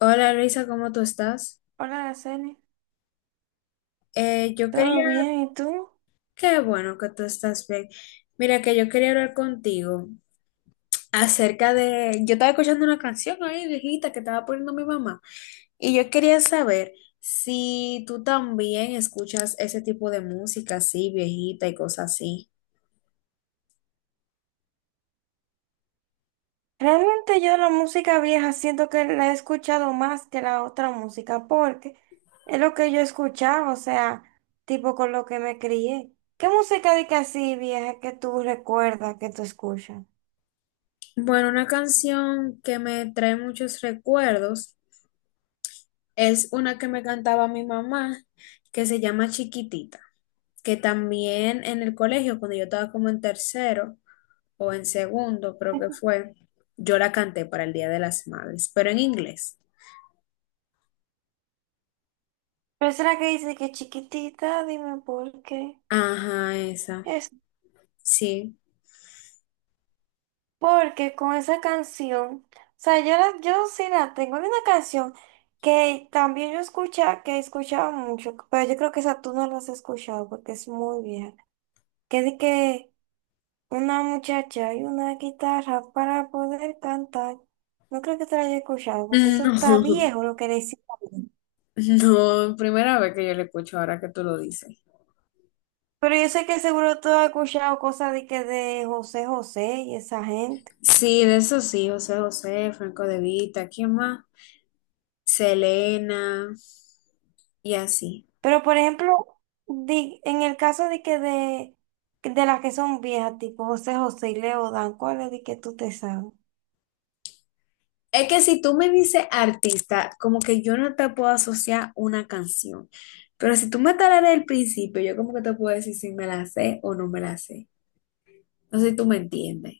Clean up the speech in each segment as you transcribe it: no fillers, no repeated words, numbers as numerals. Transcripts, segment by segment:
Hola Luisa, ¿cómo tú estás? Hola, Araceli. Yo ¿Todo quería, bien? ¿Y tú? qué bueno que tú estás bien. Mira, que yo quería hablar contigo acerca de, yo estaba escuchando una canción ahí viejita que estaba poniendo mi mamá y yo quería saber si tú también escuchas ese tipo de música así, viejita y cosas así. Realmente yo la música vieja siento que la he escuchado más que la otra música porque es lo que yo escuchaba, o sea, tipo con lo que me crié. ¿Qué música de que así vieja que tú recuerdas, que tú escuchas? Bueno, una canción que me trae muchos recuerdos. Es una que me cantaba mi mamá, que se llama Chiquitita, que también en el colegio, cuando yo estaba como en tercero o en segundo, creo que fue, yo la canté para el Día de las Madres, pero en inglés. Pero será que dice que chiquitita, dime por qué. Ajá, esa, sí. Porque con esa canción, o sea, yo sí la tengo. Había una canción que también yo escuchaba, que escuchaba mucho, pero yo creo que esa tú no la has escuchado porque es muy vieja. Que de que una muchacha y una guitarra para poder cantar. No creo que te la haya escuchado porque eso está viejo lo que decía. No, no, primera vez que yo le escucho ahora que tú lo dices. Pero yo sé que seguro tú has escuchado cosas de que de José José y esa gente. Sí, de eso sí, José José, Franco De Vita, ¿quién más? Selena y así. Pero por ejemplo, en el caso de las que son viejas, tipo José José y Leodan, ¿cuál es de que tú te sabes? Es que si tú me dices artista, como que yo no te puedo asociar una canción. Pero si tú me talas desde el principio, yo como que te puedo decir si me la sé o no me la sé. No sé si tú me entiendes.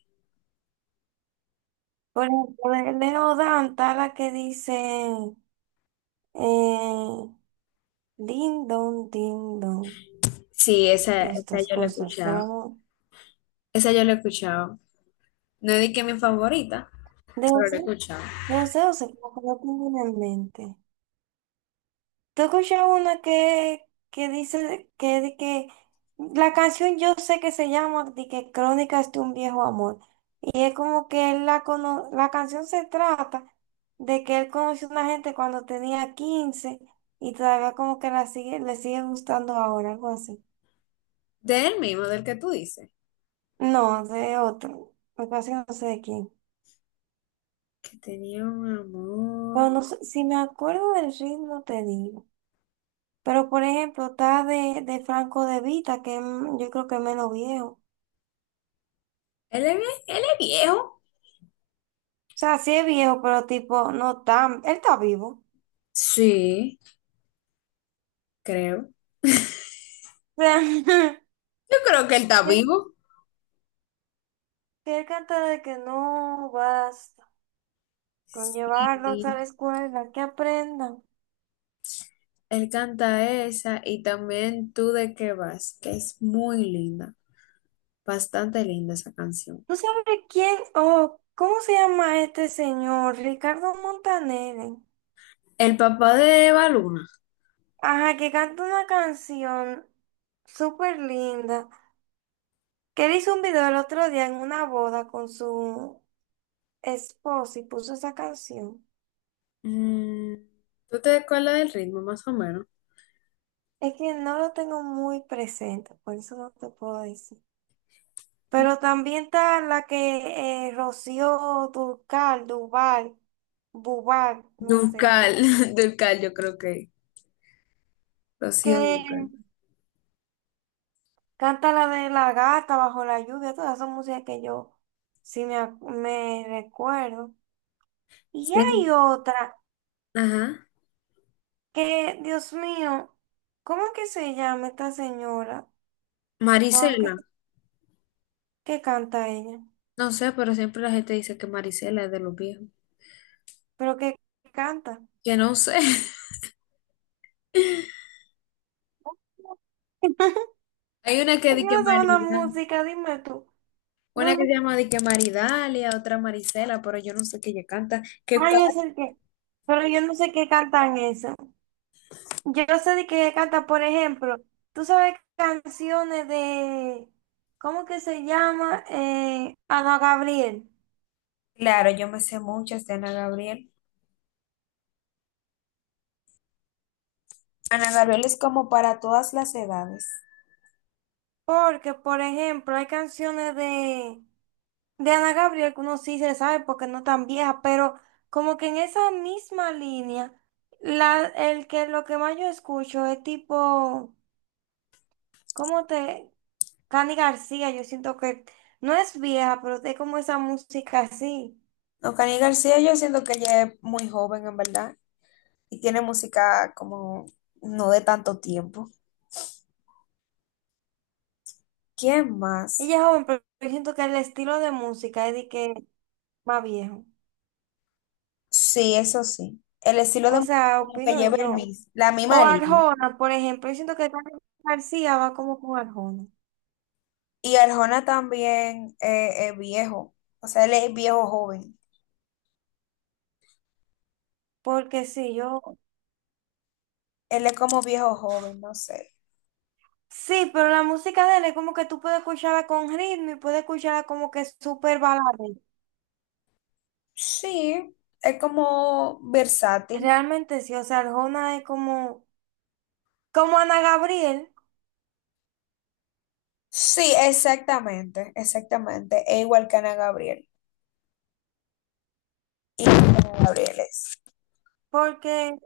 Por ejemplo, de Leodan está la que dice eh, din don, Sí, esa estas yo la he cosas. escuchado. Esa yo la he escuchado. No es que es mi favorita, De pero José, la he escuchado. de José José, como que no tengo una en mente. ¿Tú has escuchado una que dice que, de que la canción yo sé que se llama de que Crónicas de un viejo amor? Y es como que la canción se trata de que él conoció a una gente cuando tenía 15 y todavía como que la sigue, le sigue gustando ahora, algo así. De él mismo, del que tú dices. No, de otro. Lo que pasa es que no sé de quién. Que tenía un Pero amor. no sé, si me acuerdo del ritmo te digo. Pero por ejemplo, está de Franco De Vita, yo creo que es menos viejo. O Él es, él es viejo. sea, sí es viejo, pero tipo, no tan. Él está vivo. Sí, creo. Yo creo que él está vivo. Que él canta de que no vas con Sí. llevarlos a la escuela, que aprendan. Él canta esa y también Tú de qué vas, que es muy linda, bastante linda esa canción. ¿Tú sabes quién? Oh, ¿cómo se llama este señor? Ricardo Montaner. El papá de Eva Luna. Ajá, que canta una canción súper linda. Que él hizo un video el otro día en una boda con su esposa y puso esa canción. Mm, ¿tú te acuerdas del ritmo más o menos? Es que no lo tengo muy presente, por eso no te puedo decir. Pero también está la que Rocío Dúrcal, Duval, Bubal, no sé, Dulcal, Dulcal yo creo que. que Rocío Dulcal. canta la de la gata bajo la lluvia, todas son músicas que yo me recuerdo. Y Sí, hay es- otra Ajá. que, Dios mío, ¿cómo es que se llama esta señora? ¿Cómo es que, Marisela. se- ¿Que canta ella? No sé, pero siempre la gente dice que Marisela es de los viejos. ¿Pero que canta? Que no sé. Hay una que Yo dice que no sé una Marida. música, dime tú. Una No, que no, se llama dice que Maridalia, otra Marisela, pero yo no sé qué ella canta. Que ay, es el que. Pero yo no sé qué cantan eso. Yo no sé de que canta, por ejemplo, tú sabes canciones de, ¿cómo que se llama? Ana Gabriel. claro, yo me sé muchas de Ana Gabriel. Ana Gabriel es como para todas las edades. Porque, por ejemplo, hay canciones de Ana Gabriel que uno sí se sabe porque no tan vieja, pero como que en esa misma línea, el que lo que más yo escucho es tipo, ¿cómo te? Cani García, yo siento que no es vieja, pero es como esa música así. No, Cani García, yo siento que ella es muy joven en verdad y tiene música como no de tanto tiempo. ¿Quién más? Ella es joven, pero yo siento que el estilo de música es de que más viejo. Sí, eso sí. El estilo de O música sea, como que opino lleva el yo. mismo, la O misma línea. Arjona, por ejemplo, yo siento que Carlos García va como con Arjona. Y Arjona también es viejo, o sea, él es viejo joven. Porque sí, yo... Él es como viejo joven, no sé. Sí, pero la música de él es como que tú puedes escucharla con ritmo y puedes escucharla como que súper balada. Sí, es como versátil. Realmente sí, o sea, Arjona es como, como Ana Gabriel, Sí, exactamente, exactamente. Es igual que Ana Gabriel. Igual que Ana Gabriel es. porque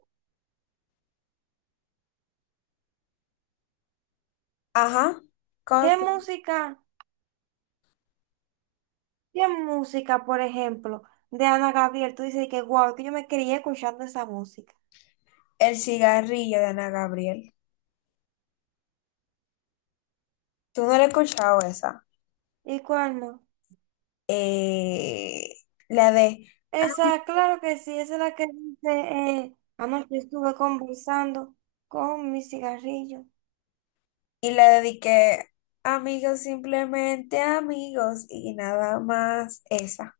Ajá. Con ¿qué música? ¿Qué música, por ejemplo, de Ana Gabriel? Tú dices que, wow, que yo me crié escuchando esa música. el cigarrillo de Ana Gabriel. ¿Tú no la has escuchado esa? ¿Y cuál no? Eh, la de... "Ami-" Esa, claro que sí, esa es la que dice, anoche estuve conversando con mi cigarrillo, Y la dediqué, amigos, simplemente amigos y nada más esa.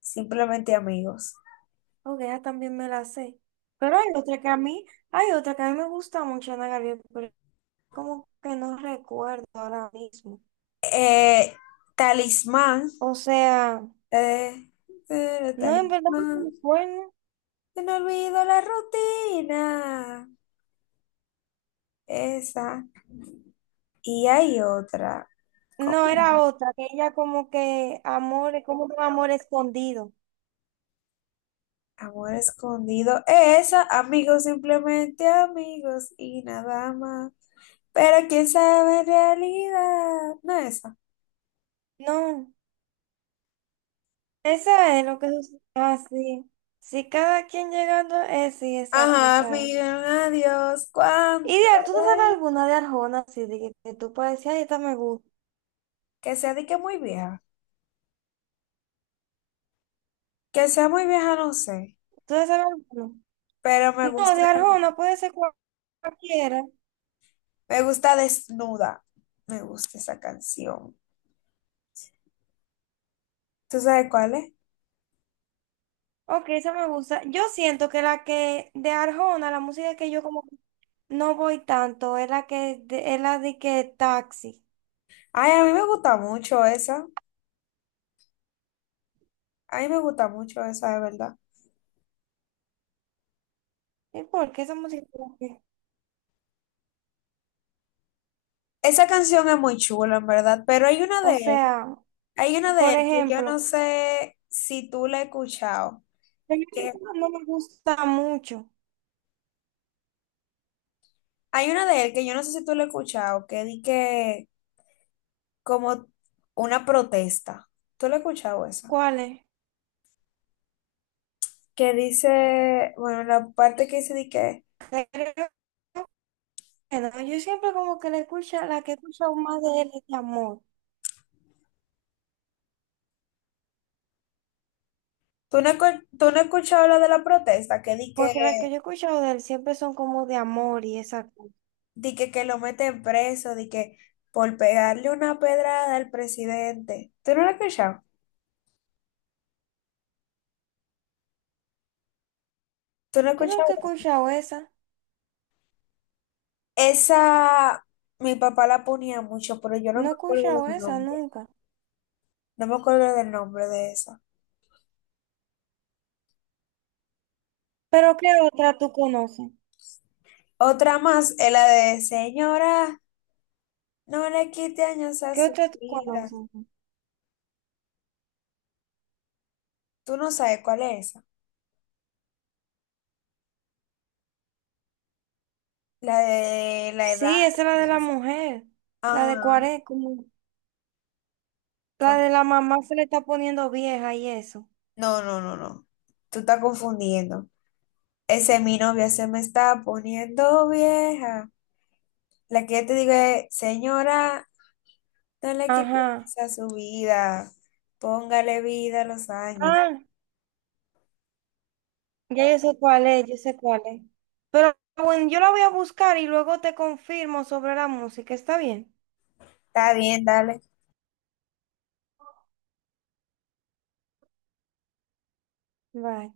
Simplemente amigos. porque ya también me la sé. Pero hay otra que a mí me gusta mucho, Ana Gabriel, pero como que no recuerdo ahora mismo. Eh, talismán. O sea, eh, no, en verdad no talismán. recuerdo. Que no olvido la rutina. Esa. Y hay otra. ¿Cómo? No, era otra, que ella como que amor, como un amor escondido. Amor escondido. Esa, amigos, simplemente amigos y nada más. Pero quién sabe en realidad. No esa. No, esa es lo que sucede. Ah, sí. Si cada quien llegando, es sí, Ajá, esa es. miren, adiós. Y ¿Cuánto de, ¿tú te sabes hay? alguna de Arjona, así de que tú puedes decir, ay, esta me gusta? Que sea de que muy vieja. Que sea muy vieja, no sé. ¿Tú te sabes alguna? Pero No, de Arjona puede ser cualquiera. me gusta desnuda. Me gusta esa canción. ¿Tú sabes cuál es? Ok, esa me gusta. Yo siento que la que de Arjona, la música que yo como que no voy tanto, es la de que taxi. Ay, a mí me gusta mucho esa. A mí me gusta mucho esa, de verdad. ¿Y por qué esa música? Como que... Esa canción es muy chula, en verdad, pero hay una O de él, sea, hay una de por él que yo no ejemplo, sé si tú la has escuchado, hay una que que no me gusta mucho. hay una de él que yo no sé si tú la has escuchado, que di que como una protesta. ¿Tú la has escuchado esa? ¿Cuál es? Que dice, bueno, la parte que dice di que Creo que no. Yo siempre como que la escucho, la que escucho más de él es de amor. tú no, tú no has escuchado lo de la protesta, que di que Porque las que yo he escuchado de él siempre son como de amor y esa cosa. di que lo meten preso, di que por pegarle una pedrada al presidente. ¿Tú no la has escuchado? ¿Tú no has Yo escuchado? nunca he escuchado esa. Esa, mi papá la ponía mucho, pero yo no No me he acuerdo escuchado del esa nombre. nunca. No me acuerdo del nombre de esa. Pero ¿qué otra tú conoces? Otra más es la de Señora, no le quite años a ¿Qué su otra tú vida. conoces? Tú no sabes cuál es esa. La de la edad. Sí, esa es la Y de la eso. mujer. La de Ajá. 40, como la con- de la mamá se le está poniendo vieja y eso. No, no, no, no. Tú estás confundiendo. Ese es mi novia, se me está poniendo vieja. La que yo te digo es, señora, no le quite Ajá. años a su vida. Póngale vida a los años. Ah, ya yo sé cuál es, yo sé cuál es. Pero bueno, yo la voy a buscar y luego te confirmo sobre la música. ¿Está bien? Está bien, dale. Bye.